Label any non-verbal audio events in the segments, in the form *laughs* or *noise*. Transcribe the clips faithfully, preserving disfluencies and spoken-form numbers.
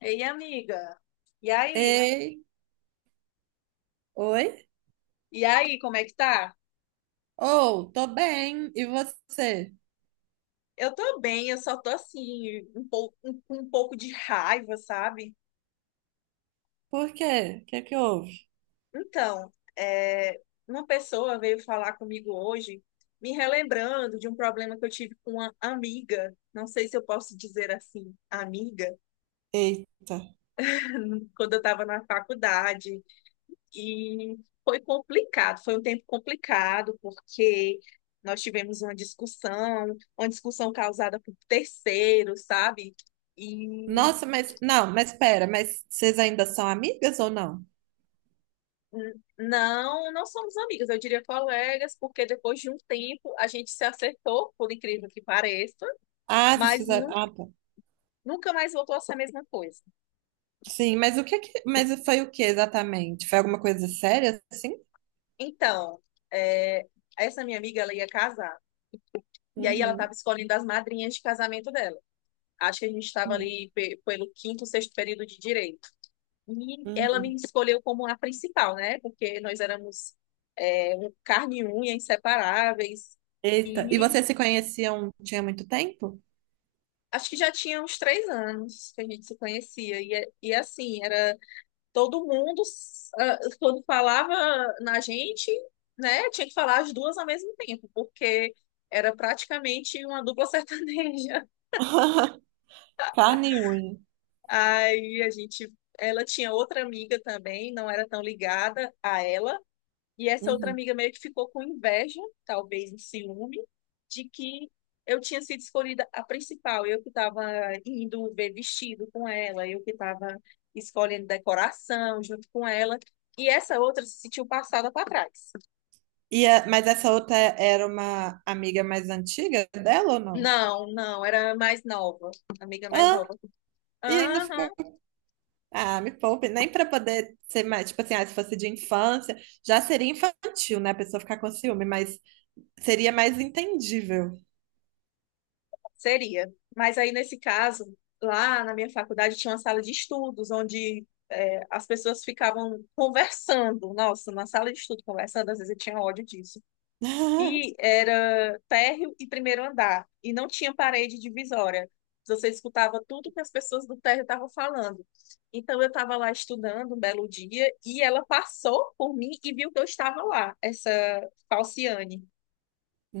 Ei, amiga. E aí? Ei, oi? E aí, como é que tá? Ou, tô bem, e você? Eu tô bem, eu só tô assim, um pouco, um, um pouco de raiva, sabe? Por quê? O que é que houve? Então, é, uma pessoa veio falar comigo hoje, me relembrando de um problema que eu tive com uma amiga. Não sei se eu posso dizer assim, amiga, Eita. quando eu estava na faculdade. E foi complicado, foi um tempo complicado, porque nós tivemos uma discussão, uma discussão causada por terceiros, sabe? E Nossa, mas, não, mas pera, mas vocês ainda são amigas ou não? n- não, não somos amigas, eu diria colegas, porque depois de um tempo a gente se acertou, por incrível que pareça, Ah, vocês mas fizeram, nunca, ah, tá. nunca mais voltou a ser a mesma coisa. Sim, mas o que é que, mas foi o que exatamente? Foi alguma coisa séria, assim? Então, é, essa minha amiga, ela ia casar, e aí ela Uhum, estava escolhendo as madrinhas de casamento dela. Acho que a gente estava uhum, ali pe- pelo quinto, sexto período de direito. E ela me uhum. escolheu como a principal, né? Porque nós éramos é, um carne e unha, inseparáveis. Eita, e E vocês se conheciam, tinha muito tempo? acho que já tinha uns três anos que a gente se conhecia. E, é- e assim, era todo mundo, ah, quando falava na gente, né? Tinha que falar as duas ao mesmo tempo, porque era praticamente uma dupla sertaneja. *laughs* Carne e unha. *laughs* Aí a gente. Ela tinha outra amiga também, não era tão ligada a ela. E essa outra Uhum. amiga meio que ficou com inveja, talvez um ciúme, de que eu tinha sido escolhida a principal, eu que estava indo ver vestido com ela, eu que estava escolhendo decoração junto com ela. E essa outra se sentiu passada para trás. E a- mas essa outra era uma amiga mais antiga dela ou não? Não, não, era a mais nova, a amiga mais Ah, nova. e ainda Aham. ficou. Ah, me poupe, nem para poder ser mais, tipo assim, ah, se fosse de infância, já seria infantil, né, a pessoa ficar com ciúme, mas seria mais entendível. Seria. Mas aí, nesse caso, lá na minha faculdade tinha uma sala de estudos, onde é, as pessoas ficavam conversando. Nossa, na sala de estudo conversando, às vezes eu tinha ódio disso. E *laughs* era térreo e primeiro andar. E não tinha parede divisória. Você escutava tudo que as pessoas do térreo estavam falando. Então, eu estava lá estudando um belo dia e ela passou por mim e viu que eu estava lá, essa Falciane,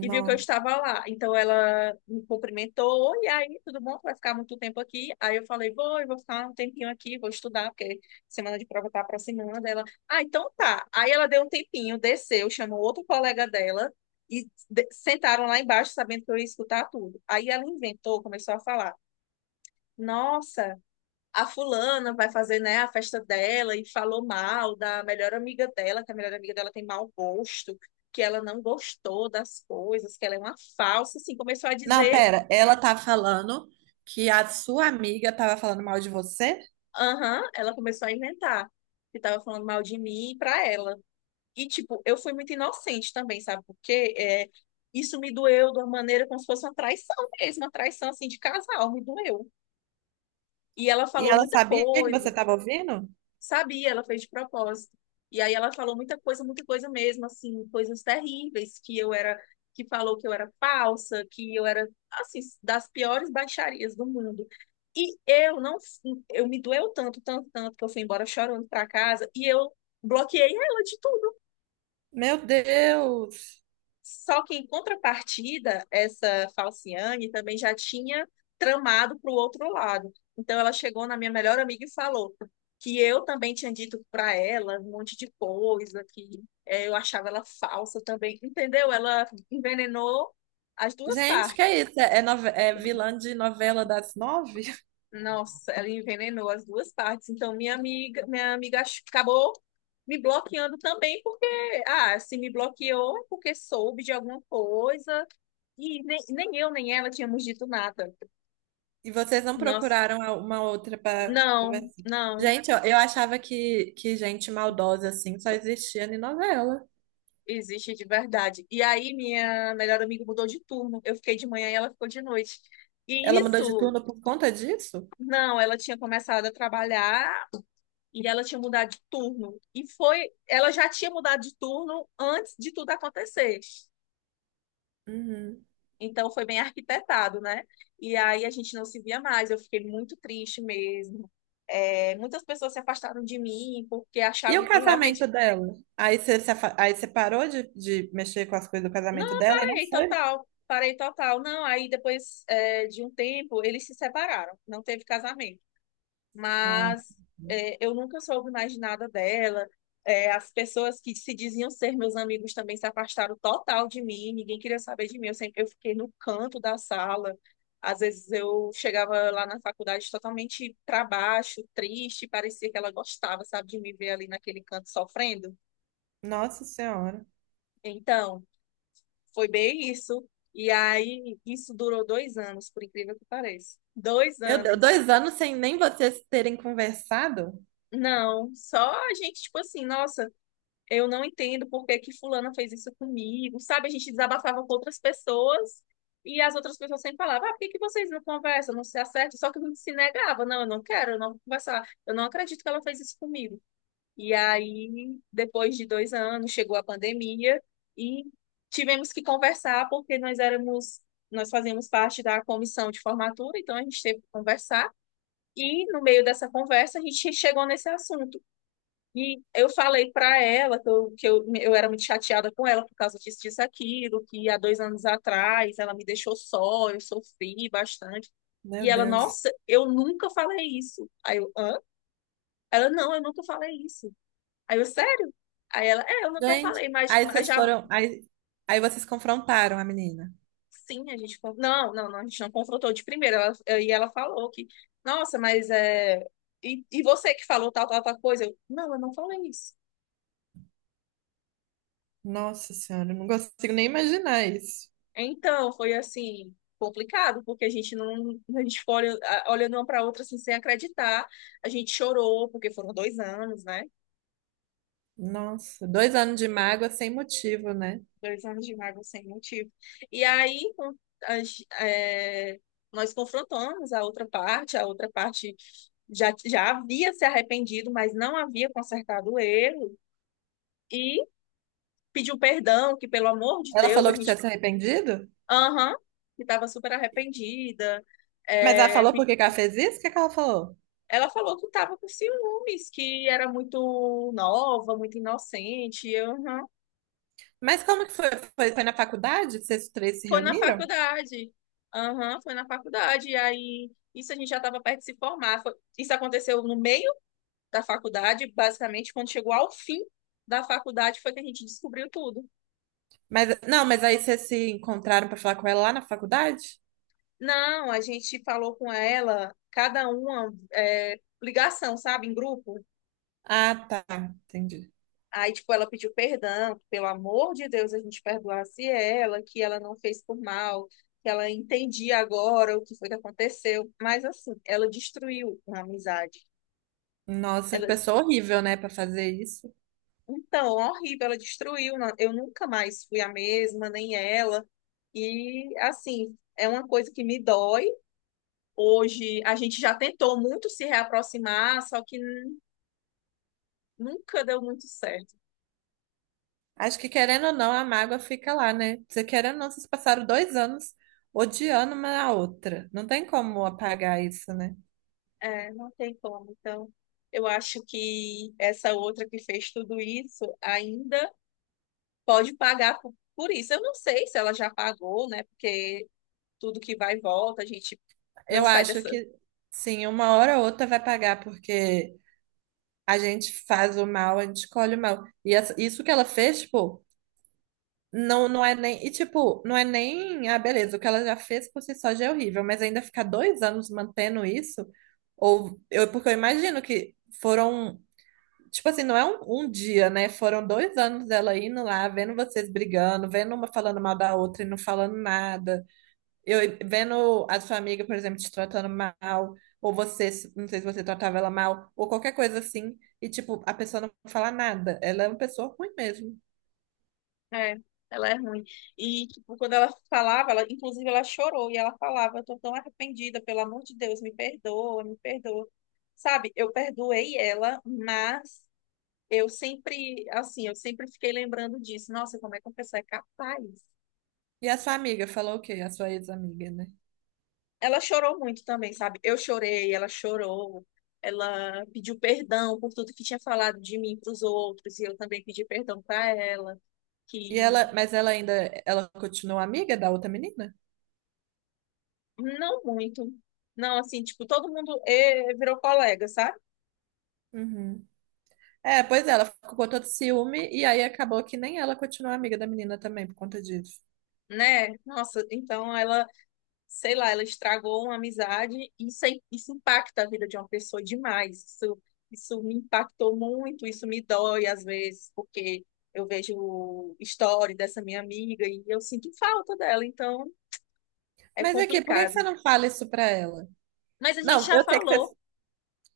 e viu que eu estava lá. Então ela me cumprimentou. E aí, tudo bom? Tu vai ficar muito tempo aqui? Aí eu falei, vou, eu vou ficar um tempinho aqui, vou estudar, porque semana de prova tá aproximando. Ela, ah, então tá. Aí ela deu um tempinho, desceu, chamou outro colega dela e de- sentaram lá embaixo, sabendo que eu ia escutar tudo. Aí ela inventou, começou a falar. Nossa, a fulana vai fazer, né, a festa dela, e falou mal da melhor amiga dela, que a melhor amiga dela tem mau gosto, que ela não gostou das coisas, que ela é uma falsa, assim, começou a Não, dizer, pera, ela tá falando que a sua amiga tava falando mal de você aham, ela começou a inventar que tava falando mal de mim pra ela. E, tipo, eu fui muito inocente também, sabe por quê? É, isso me doeu de uma maneira como se fosse uma traição mesmo, uma traição, assim, de casal, me doeu. E ela e falou ela muita sabia que coisa. você tava ouvindo? Sabia, ela fez de propósito. E aí ela falou muita coisa, muita coisa mesmo, assim, coisas terríveis, que eu era, que falou que eu era falsa, que eu era, assim, das piores baixarias do mundo. E eu não, eu me doeu tanto, tanto, tanto, que eu fui embora chorando para casa e eu bloqueei ela de tudo. Meu Deus! Só que, em contrapartida, essa Falciane também já tinha tramado para o outro lado. Então, ela chegou na minha melhor amiga e falou que eu também tinha dito para ela um monte de coisa, que eh, eu achava ela falsa também. Entendeu? Ela envenenou as duas Gente, que é partes. isso? É, é nove- é vilã de novela das nove? Nossa, ela envenenou as duas partes. Então, minha amiga, minha amiga ach- acabou me bloqueando também, porque, ah, se me bloqueou é porque soube de alguma coisa. E nem, nem eu, nem ela tínhamos dito nada. E vocês não Nossa, procuraram uma outra para não, conversar? não, Gente, ó, eu achava que, que gente maldosa assim só existia em novela. existe de verdade. E aí, minha melhor amiga mudou de turno. Eu fiquei de manhã e ela ficou de noite. E Ela mudou de isso, turno por conta disso? não, ela tinha começado a trabalhar e ela tinha mudado de turno. E foi, ela já tinha mudado de turno antes de tudo acontecer. Uhum. Então, foi bem arquitetado, né? E aí, a gente não se via mais. Eu fiquei muito triste mesmo. É, muitas pessoas se afastaram de mim porque E achavam o que casamento realmente. dela? Aí você, se afa- aí você parou de, de mexer com as coisas do casamento Não, dela e não parei foi? total, parei total. Não, aí depois é, de um tempo eles se separaram, não teve casamento. Ah, Mas é, eu nunca soube mais de nada dela. É, as pessoas que se diziam ser meus amigos também se afastaram total de mim, ninguém queria saber de mim. Eu sempre eu fiquei no canto da sala. Às vezes eu chegava lá na faculdade totalmente para baixo, triste, parecia que ela gostava, sabe, de me ver ali naquele canto sofrendo. nossa Senhora. Então. Foi bem isso. E aí, isso durou dois anos, por incrível que pareça. Dois Meu Deus, anos. dois anos sem nem vocês terem conversado? Não, só a gente, tipo assim, nossa, eu não entendo por que que fulana fez isso comigo, sabe? A gente desabafava com outras pessoas e as outras pessoas sempre falavam, ah, por que que vocês não conversam, não se acertam? Só que a gente se negava, não, eu não quero, eu não vou conversar, eu não acredito que ela fez isso comigo. E aí, depois de dois anos, chegou a pandemia e tivemos que conversar porque nós éramos, nós fazíamos parte da comissão de formatura, então a gente teve que conversar. E no meio dessa conversa a gente chegou nesse assunto. E eu falei para ela que, eu, que eu, eu era muito chateada com ela por causa disso, disso, aquilo, que há dois anos atrás ela me deixou só, eu sofri bastante. E Meu ela, Deus. nossa, eu nunca falei isso. Aí eu, hã? Ela, não, eu nunca falei isso. Aí eu, sério? Aí ela, é, eu nunca Gente, falei, mas, aí mas vocês já foram. Aí, aí vocês confrontaram a menina. sim, a gente. con- Não, não, não, a gente não confrontou de primeira. Ela- e ela falou que, nossa, mas é. E, e você que falou tal, tal, tal coisa? Eu, não, eu não falei isso. Nossa senhora, eu não consigo nem imaginar isso. Então, foi assim, complicado, porque a gente não. A gente ficou olha- a- olhando uma para outra assim, sem acreditar. A gente chorou, porque foram dois anos, né? Nossa, dois anos de mágoa sem motivo, né? Dois anos de mágoa sem motivo. E aí, com- as- é, nós confrontamos a outra parte, a outra parte já, já havia se arrependido, mas não havia consertado o erro, e pediu perdão, que pelo amor de Ela Deus, a falou que tinha gente, se arrependido? aham, que estava super arrependida. Mas ela É, falou por pe- que que ela fez isso? O que que ela falou? ela falou que estava com ciúmes, que era muito nova, muito inocente, e eu, aham. Mas como que foi? Foi, foi na faculdade? Que Vocês três se Foi na reuniram? faculdade. Aham, foi na faculdade. E aí, isso a gente já estava perto de se formar. Foi- isso aconteceu no meio da faculdade, basicamente, quando chegou ao fim da faculdade, foi que a gente descobriu tudo. Mas, não, mas aí vocês se encontraram pra falar com ela lá na faculdade? Não, a gente falou com ela, cada uma, é, ligação, sabe, em grupo. Ah, tá, entendi. Aí, tipo, ela pediu perdão, que, pelo amor de Deus, a gente perdoasse ela, que ela não fez por mal, que ela entendia agora o que foi que aconteceu. Mas, assim, ela destruiu a amizade. Nossa, que Ela. pessoa horrível, né, pra fazer isso. Então, horrível, ela destruiu. na- Eu nunca mais fui a mesma, nem ela. E, assim, é uma coisa que me dói. Hoje, a gente já tentou muito se reaproximar, só que n- nunca deu muito certo. Acho que querendo ou não, a mágoa fica lá, né? Você querendo ou não, vocês passaram dois anos odiando uma a outra. Não tem como apagar isso, né? É, não tem como. Então, eu acho que essa outra que fez tudo isso ainda pode pagar por, por isso. Eu não sei se ela já pagou, né? Porque tudo que vai e volta, a gente não Eu sai acho dessa. que sim, uma hora ou outra vai pagar, porque a gente faz o mal, a gente escolhe o mal. E essa- isso que ela fez, tipo. Não, não é nem. E tipo, não é nem. Ah, beleza, o que ela já fez por si só já é horrível, mas ainda ficar dois anos mantendo isso, ou eu, porque eu imagino que foram. Tipo assim, não é um, um dia, né? Foram dois anos dela indo lá, vendo vocês brigando, vendo uma falando mal da outra e não falando nada. Eu vendo a sua amiga, por exemplo, te tratando mal, ou você, não sei se você tratava ela mal, ou qualquer coisa assim, e tipo, a pessoa não fala nada. Ela é uma pessoa ruim mesmo. É, ela é ruim. E, tipo, quando ela falava, ela, inclusive ela chorou e ela falava, eu tô tão arrependida, pelo amor de Deus, me perdoa, me perdoa. Sabe, eu perdoei ela, mas eu sempre, assim, eu sempre fiquei lembrando disso. Nossa, como é que uma pessoa é capaz? E a sua amiga falou o quê? A sua ex-amiga, né? Ela chorou muito também, sabe? Eu chorei, ela chorou. Ela pediu perdão por tudo que tinha falado de mim para os outros, e eu também pedi perdão para ela. E Que. ela, mas ela ainda, ela continua amiga da outra menina? Não muito. Não, assim, tipo, todo mundo eh, virou colega, sabe? Uhum. É, pois é, ela ficou com todo ciúme e aí acabou que nem ela continua amiga da menina também por conta disso. Né? Nossa, então ela, sei lá, ela estragou uma amizade e isso, aí- isso impacta a vida de uma pessoa demais. Isso, isso me impactou muito, isso me dói às vezes, porque eu vejo história dessa minha amiga e eu sinto falta dela, então é Mas aqui, por que que você complicado. não fala isso pra ela? Mas a gente Não, já eu sei que você falou,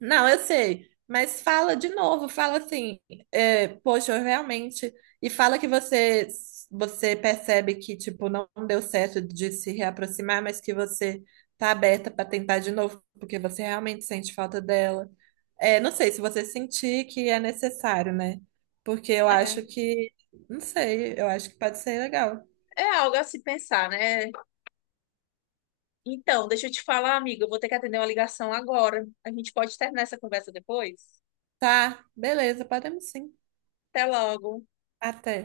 Não, eu sei, mas fala de novo, fala assim, é, poxa, eu realmente, e fala que você você percebe que tipo não deu certo de se reaproximar, mas que você tá aberta para tentar de novo, porque você realmente sente falta dela. É, não sei se você sentir que é necessário, né? Porque eu acho é, que, não sei, eu acho que pode ser legal. é algo a se pensar, né? Então, deixa eu te falar, amiga, eu vou ter que atender uma ligação agora. A gente pode terminar essa conversa depois? Tá, beleza, podemos sim. Até logo. Até.